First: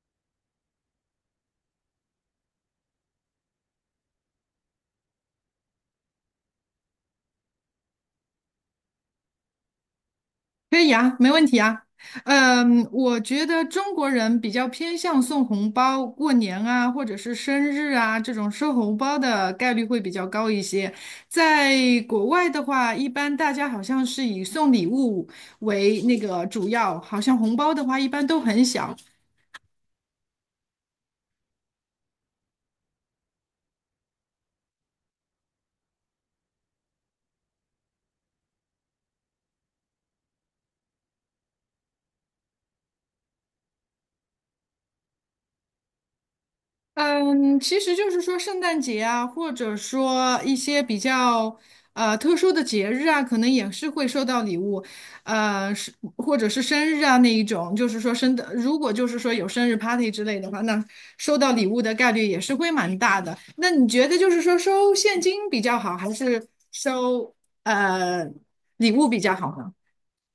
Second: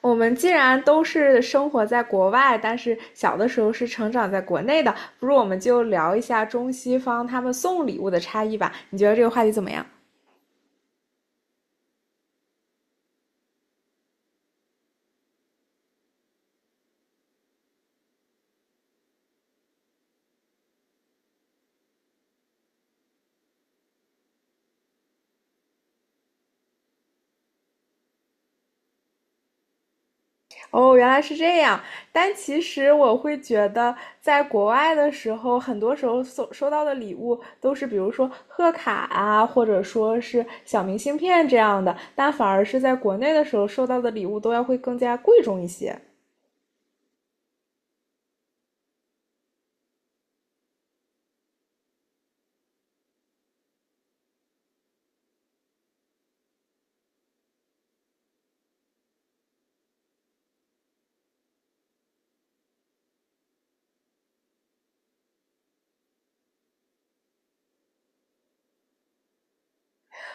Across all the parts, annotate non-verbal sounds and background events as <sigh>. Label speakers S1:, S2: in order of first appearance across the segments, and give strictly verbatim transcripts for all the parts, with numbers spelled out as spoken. S1: 我们既然都是生活在国外，但是小的时候是成长在国内的，不如我们就聊一下中西方他们送礼物的差异吧？你觉得这个话题怎么样？
S2: 可以啊，没问题啊。嗯，我觉得中国人比较偏向送红包，过年啊，或者是生日啊，这种收红包的概率会比较高一些。在国外的话，一般大家好像是以送礼物为那个主要，好像红包的话一般都很小。
S1: 哦，原来是这样。但其实我会觉得，在国外的时候，很多时候收收到的礼物都是，比如说贺卡啊，或者说是小明信片这样的，但反而是在国内的时候收到的礼物都要会更加贵重一些。
S2: 嗯，其实就是说圣诞节啊，或者说一些比较呃特殊的节日啊，可能也是会收到礼物，呃，是或者是生日啊那一种，就是说生的，如果就是说有生日 party 之类的话，那收到礼物的概率也是会蛮大的。那你觉得就是说收现金比较好，还是收呃礼物比较好呢？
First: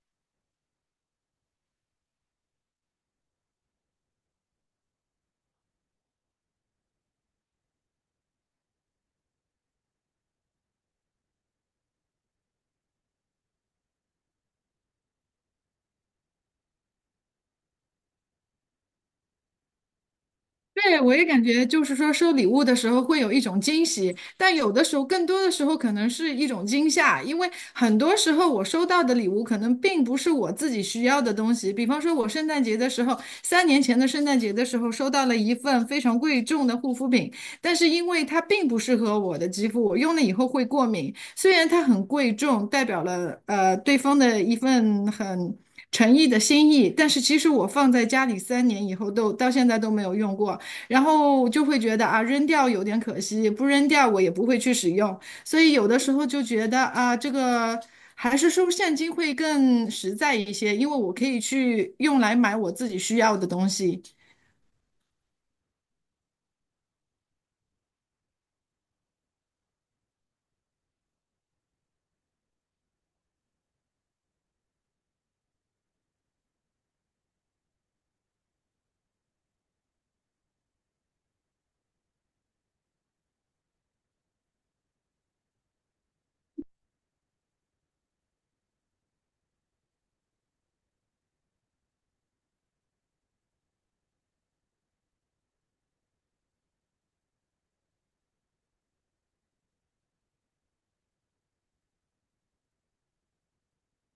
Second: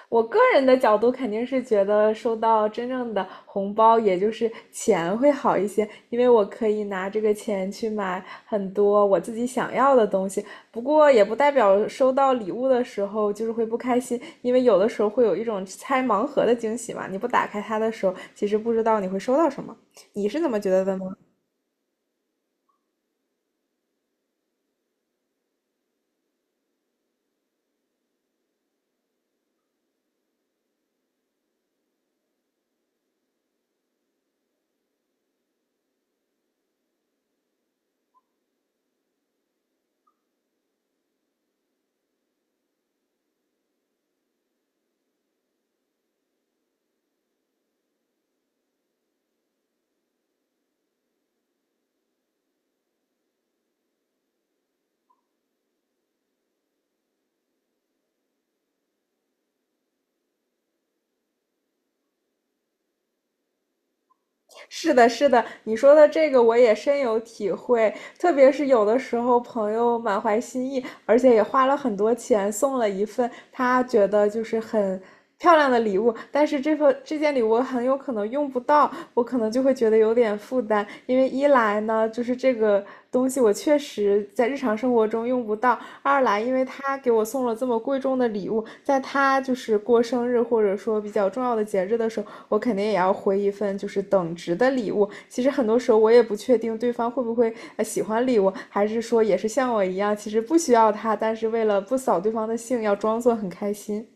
S1: 我个人的角度肯定是觉得收到真正的红包，也就是钱会好一些，因为我可以拿这个钱去买很多我自己想要的东西。不过也不代表收到礼物的时候就是会不开心，因为有的时候会有一种拆盲盒的惊喜嘛，你不打开它的时候，其实不知道你会收到什么。你是怎么觉得的
S2: 对，
S1: 呢？
S2: 我也感觉就是说收礼物的时候会有一种惊喜，但有的时候更多的时候可能是一种惊吓，因为很多时候我收到的礼物可能并不是我自己需要的东西。比方说，我圣诞节的时候，三年前的圣诞节的时候收到了一份非常贵重的护肤品，但是因为它并不适合我的肌肤，我用了以后会过敏。虽然它很贵重，代表了呃对方的一份很诚意的心意，但是其实我放在家里三年以后都到现在都没有用过，然后就会觉得啊，扔掉有点可惜，不扔掉我也不会去使用，所以有的时候就觉得啊，这个还是收现金会更实在一些，因为我可以去用来买我自己需要的东西。
S1: 是的，是的，你说的这个我也深有体会，特别是有的时候朋友满怀心意，而且也花了很多钱送了一份他觉得就是很漂亮的礼物，但是这份这件礼物很有可能用不到，我可能就会觉得有点负担，因为一来呢，就是这个东西我确实在日常生活中用不到，二来，因为他给我送了这么贵重的礼物，在他就是过生日或者说比较重要的节日的时候，我肯定也要回一份就是等值的礼物。其实很多时候我也不确定对方会不会呃喜欢礼物，还是说也是像我一样，其实不需要他，但是为了不扫对方的兴，要装作很开心。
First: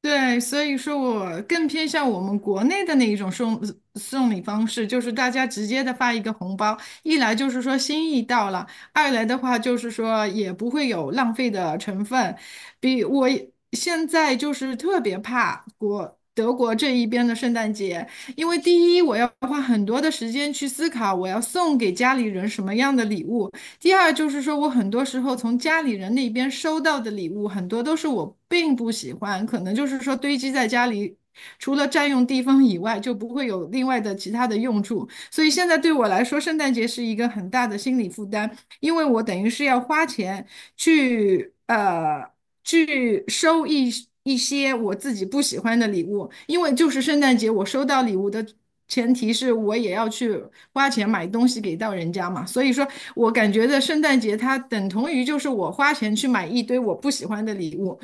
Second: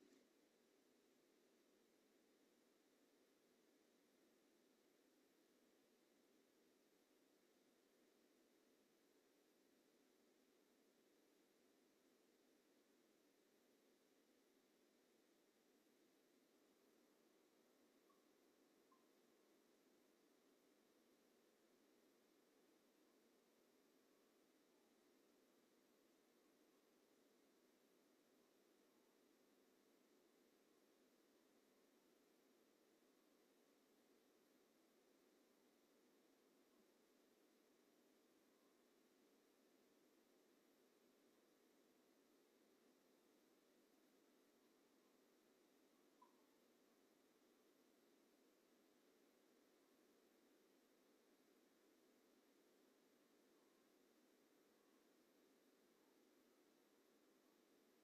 S2: 对，所以说我更偏向我们国内的那一种送送礼方式，就是大家直接的发一个红包，一来就是说心意到了，二来的话就是说也不会有浪费的成分。比我也现在就是特别怕国德国这一边的圣诞节，因为第一我要花很多的时间去思考我要送给家里人什么样的礼物，第二就是说我很多时候从家里人那边收到的礼物，很多都是我并不喜欢，可能就是说堆积在家里。除了占用地方以外，就不会有另外的其他的用处，所以现在对我来说，圣诞节是一个很大的心理负担。因为我等于是要花钱去呃去收一一些我自己不喜欢的礼物，因为就是圣诞节我收到礼物的前提是我也要去花钱买东西给到人家嘛，所以说我感觉的圣诞节它等同于就是我花钱去买一堆我不喜欢的礼物。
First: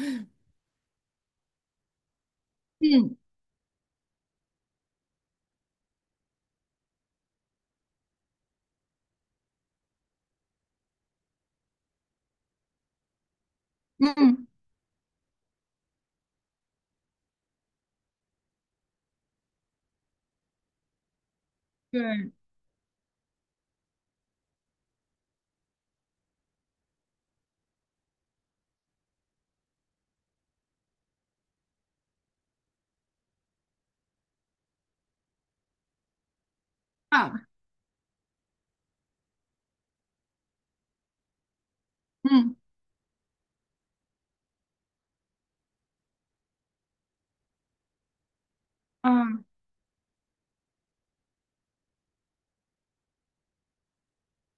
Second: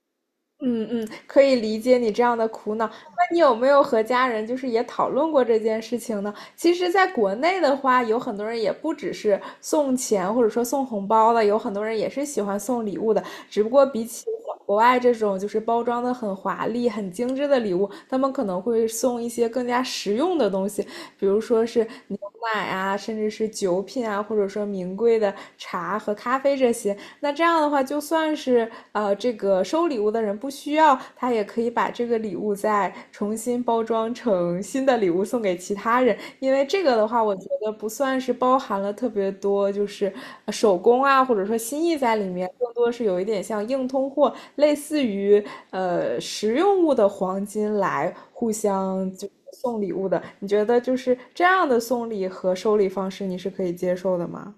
S1: 嗯嗯，可以理解你这样的苦恼。
S2: 嗯
S1: 那你有没有和家人就是也讨论过这件事情呢？其实，在国内的话，有很多人也不只是送钱或者说送红包的，有很多人也是喜欢送礼物的。只不过比起
S2: 嗯，
S1: 国外这种就是包装的很华丽、很精致的礼物，他们可能会送一些更加实用的东西。比如说是牛
S2: 对
S1: 奶啊，甚至是酒品啊，或者说名贵的茶和咖啡这些。那这样的话，就算是呃这个收礼物的人不需要，他也可以把这个礼物再重新包装成新的礼物送给其他人。因为这个的话，我觉
S2: 啊，
S1: 得不算是包含了特别多，就是呃手工啊，或者说心意在里面，
S2: 嗯
S1: 更多是有一点像硬通货，类似于呃实用物的黄金来互相就
S2: 啊。
S1: 送礼物的，你觉得就是这样的送礼和收礼方式，你是可以接受的吗？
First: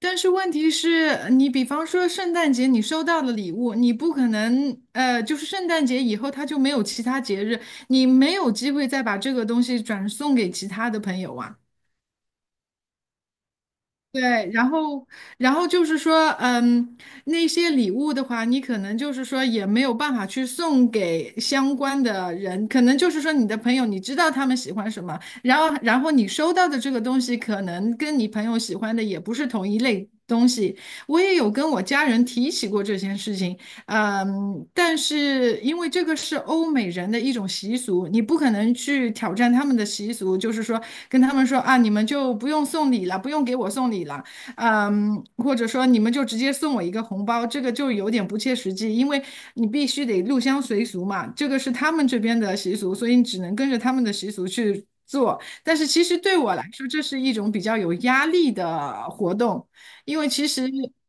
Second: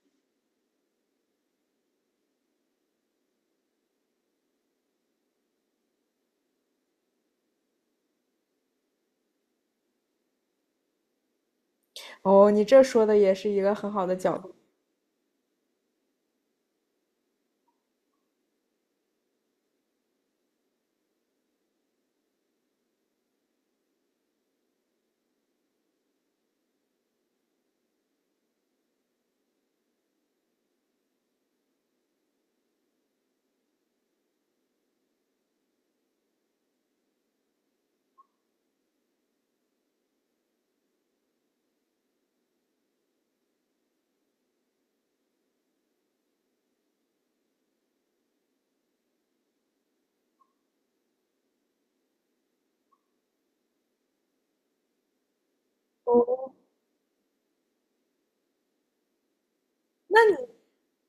S2: 但是问题是，你比方说圣诞节你收到了礼物，你不可能，呃，就是圣诞节以后它就没有其他节日，你没有机会再把这个东西转送给其他的朋友啊。
S1: 哦，你这说的也是一个很好的
S2: 对，
S1: 角度。
S2: 然后，然后就是说，嗯，那些礼物的话，你可能就是说也没有办法去送给相关的人，可能就是说你的朋友，你知道他们喜欢什么，然后，然后你收到的这个东西，可能跟你朋友喜欢的也不是同一类东西。我也有跟我家人提起过这件事情。嗯，但是因为这个是欧美人的一种习俗，你不可能去挑战他们的习俗，就是说跟他们说啊，你们就不用送礼了，不用给我送礼了，嗯，或者说你们就直接送我一个红包，这个就有点不切实际，因为你必须得入乡随俗嘛，这个是他们这边的习俗，所以你只能跟着他们的习俗去做。但是其实对我来说，这是一种比较有压力的活动，因为其实。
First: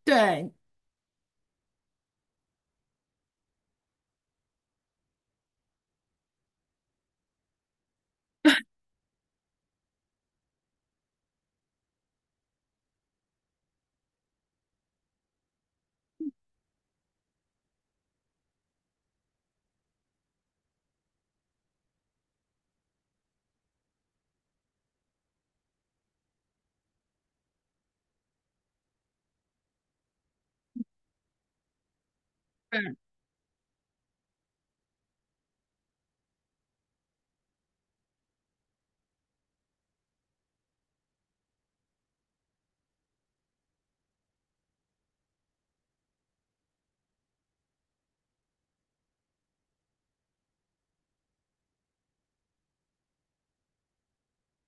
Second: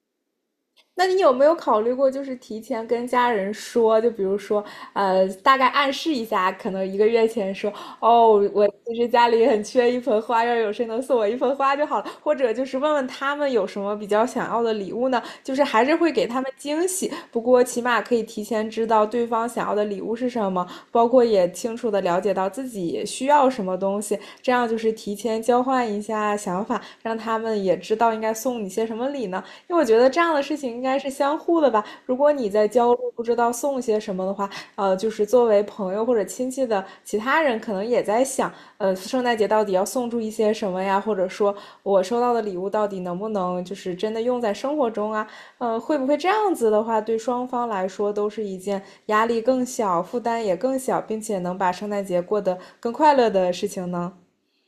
S2: 对，
S1: 那你有没有考虑过，就是提前跟家人说，就比如说，呃，大概暗示一下，可能一个月前说，哦，我其实家里很缺一盆花，要有谁能送我一盆花就好了，或者就是问问他们有什么比较想要的礼物呢？就是还是会给他们惊喜，不过起码可以提前知道对方想要的礼物是什么，包括也清楚的了解到自己需要什么东西，这样就是提前交换一下想法，让他们也知道应该送你些什么礼呢。因为我觉得这样的事情应该是相互的吧。如果你在焦虑不知道送些什么的话，呃，就是作为朋友或者亲戚的其他人，可能也在想，呃，圣诞节到底要送出一些什么呀？或者说我收到的礼物到底能不能就是真的用在生活中啊？呃，会不会这样子的话，对双方来说都是一件压力更小、负担也更小，并且能把圣诞节过得更快乐的事情呢？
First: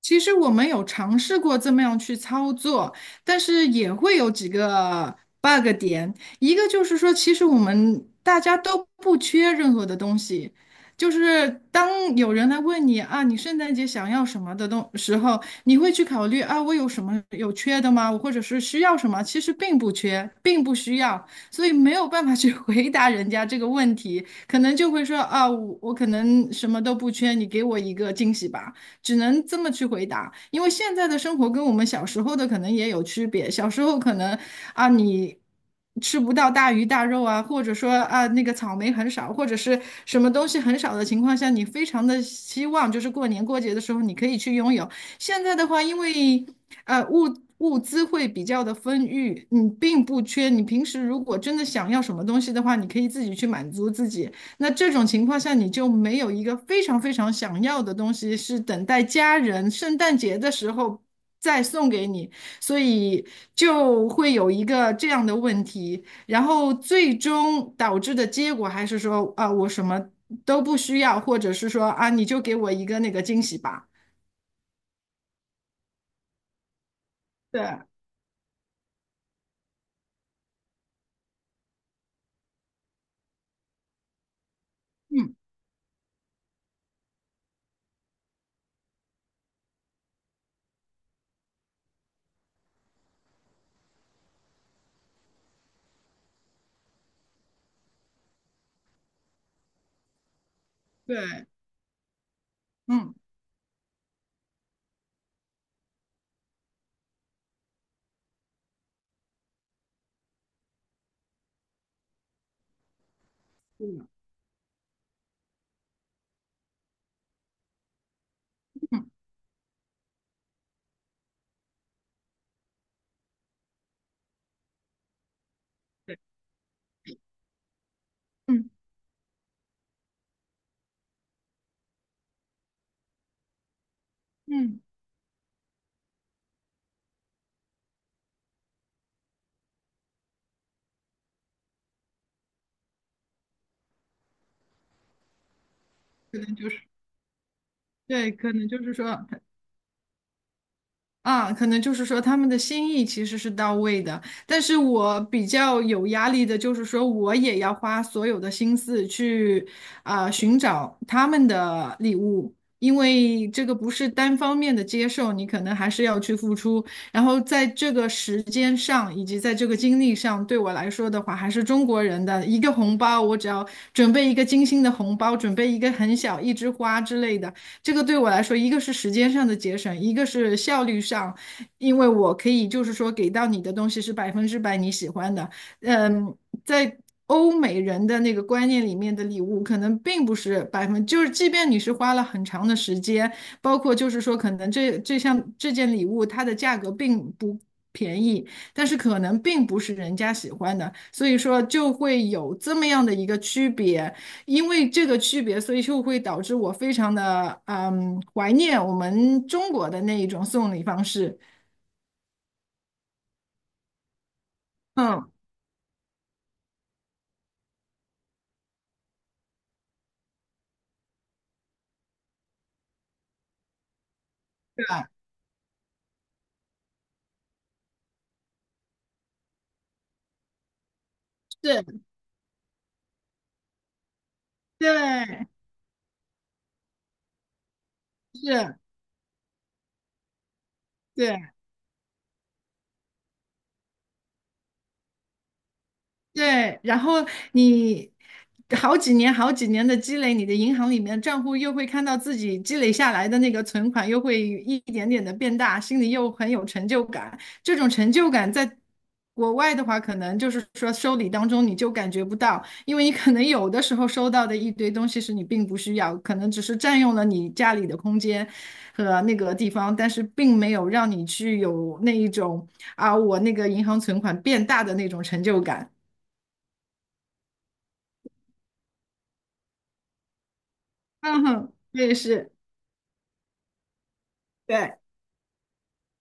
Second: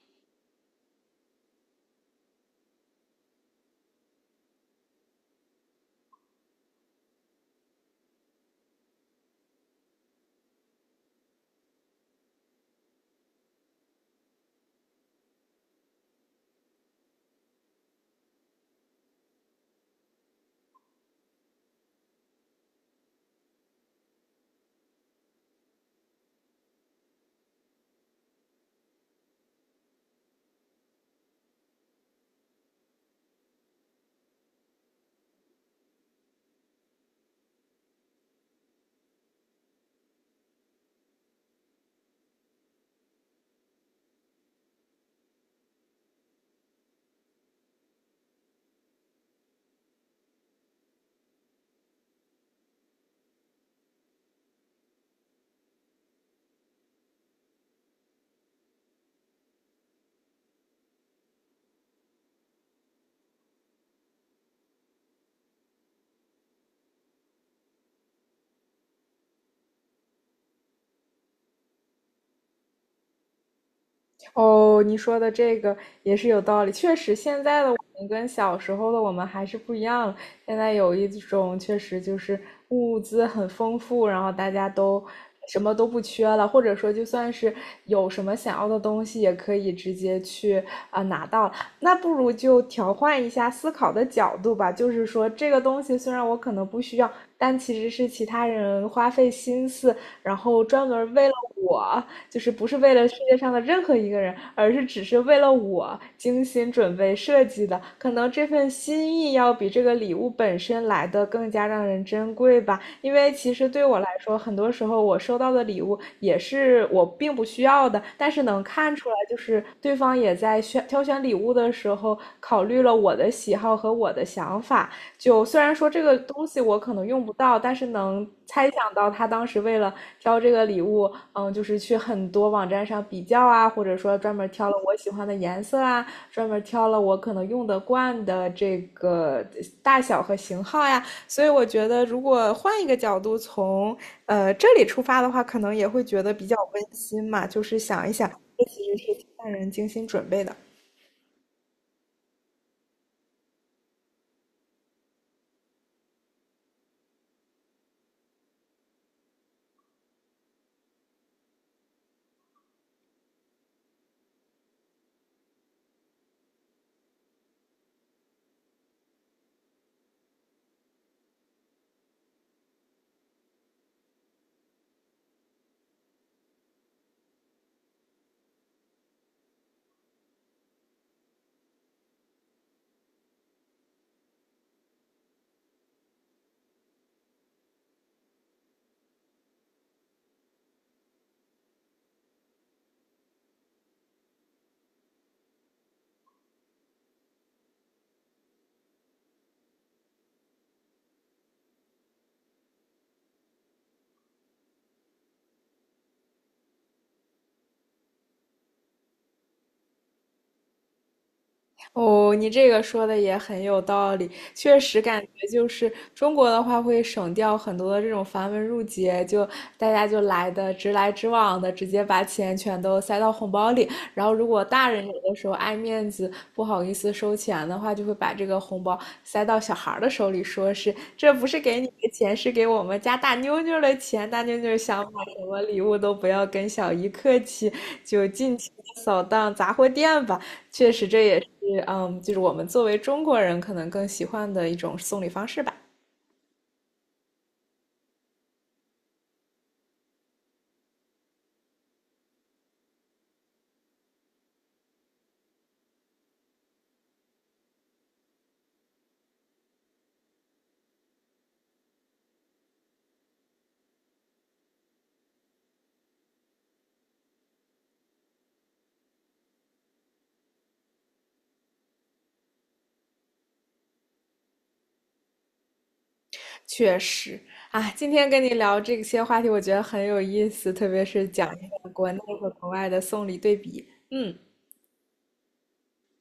S2: 其实我们有尝试过这么样去操作，但是也会有几个 bug 点。一个就是说，其实我们大家都不缺任何的东西，就是当有人来问你啊，你圣诞节想要什么的东时候，你会去考虑啊，我有什么有缺的吗？我或者是需要什么？其实并不缺，并不需要，所以没有办法去 <laughs> 回答人家这个问题，可能就会说啊，我我可能什么都不缺，你给我一个惊喜吧。只能这么去回答，因为现在的生活跟我们小时候的可能也有区别。小时候可能啊，你吃不到大鱼大肉啊，或者说啊那个草莓很少，或者是什么东西很少的情况下，你非常的希望就是过年过节的时候你可以去拥有。现在的话，因为呃物物资会比较的丰裕，你并不缺。你平时如果真的想要什么东西的话，你可以自己去满足自己。那这种情况下，你就没有一个非常非常想要的东西，是等待家人圣诞节的时候再送给你，所以就会有一个这样的问题。然后最终导致的结果还是说，啊，我什么都不需要，或者是说，啊，你就给我一个那个惊喜吧。
S1: 哦，你说的这个也是有道理。确实，现在的我
S2: 对，
S1: 们跟小时候的我们还是不一样了。现在有一种确实就是物资很丰富，然后大家都
S2: 嗯，
S1: 什么都不缺了，或者说就算是有什么想要的东西，也可以直接去啊、呃拿到。那不如就调换一下思考的角度吧，就是说这个东西虽然我可能不需要，但其实是其他人花费心思，然后专门为了
S2: 对，
S1: 我，就是不是为了世
S2: 嗯，
S1: 界上的任何一个人，而是只是为了我精心准备设计的。可能这份心意要比这个礼物本身来的更加让人珍贵吧。因为其实对我来说，很多时候我收到的礼物也是我并不需要的，但是能看出来，就是对方也在选挑选礼物的时候考虑了我的喜好和我的想法。就虽然说这个
S2: 对，
S1: 东西我可能用不到，但是能猜
S2: 嗯
S1: 想到他当时为了挑这个礼物，嗯，就是去很多网站上比较啊，或者说专门挑了
S2: 嗯，
S1: 我喜欢的颜色啊，专门挑了我可能用得惯的这个大小和型号呀。所以我觉得，如果换一个角度从呃这里出发的话，可能也会觉得
S2: 可
S1: 比较
S2: 能就是，
S1: 温馨嘛，就是想一想，
S2: 对，可
S1: 这
S2: 能就
S1: 其
S2: 是
S1: 实是
S2: 说。
S1: 家人精心准备的。
S2: 啊，可能就是说他们的心意其实是到位的，但是我比较有压力的就是说，我也要花所有的心思去啊、寻找他们的礼物，因为这个不是单方面的接受，你可能还是要去付出。然后在这个时间上以及在这个精力上，对我来说的话，还是中国人的一个红包，我只要准备一个精心的红包，准备一个很小一枝花之类的。这个对我来说，一个是时间上的节省，一个是效率上，因为我可以就是说给到你的东西是百分之百你喜欢的。嗯，在欧美人的那个观念里面的礼物，可能并不是百分，就是即便你是花了很长的时间，包括就是说可能这这项这件礼物它的价格并不便宜，但是可能并不是人家喜欢的，所以说就会有这么样的一个区别。因为这个区别，所以就会导致我非常的嗯怀念我们中国的那一种送礼方式。
S1: 哦，你这个说的也很有道理，确实感
S2: 嗯，
S1: 觉就是中国的话会省掉很多的这种繁文缛节，就大家就来的直来直往的，直接把钱全都塞到红包里。然后，如果大人有的时候爱面子，不好意思收钱的话，就会把这个红包塞到小孩儿的手里，说是这不是给你
S2: 是，
S1: 的钱，是给我们家大妞妞的钱。大妞妞想买什
S2: 对，
S1: 么礼物都不要跟小姨客气，就尽情
S2: 是，
S1: 的扫荡杂货店吧。确实，这也
S2: 对。
S1: 是嗯，就是我们作为中国人可能更喜欢的一种送礼方式吧。
S2: 对，然后你好几年、好几年的积累，你的银行里面账户又会看到自己积累下来的那个存款，又会一点点的变大，心里又很有成就感。这种成就感在国外的话，可能就是说收礼当中你就感觉不到，因为你可能有的时候收到的一堆东西是你并不需要，可能只是占用了你家里的空间和那个地方，但是并没有让你去有那一种啊，我那个银行存款变大的那种成就感。
S1: 确实啊，今天跟你聊这些话题，我觉得很有意思，特别是
S2: 嗯
S1: 讲
S2: 哼，
S1: 一下
S2: 我
S1: 国
S2: 也
S1: 内和
S2: 是，
S1: 国外的送礼对比。嗯，
S2: 对，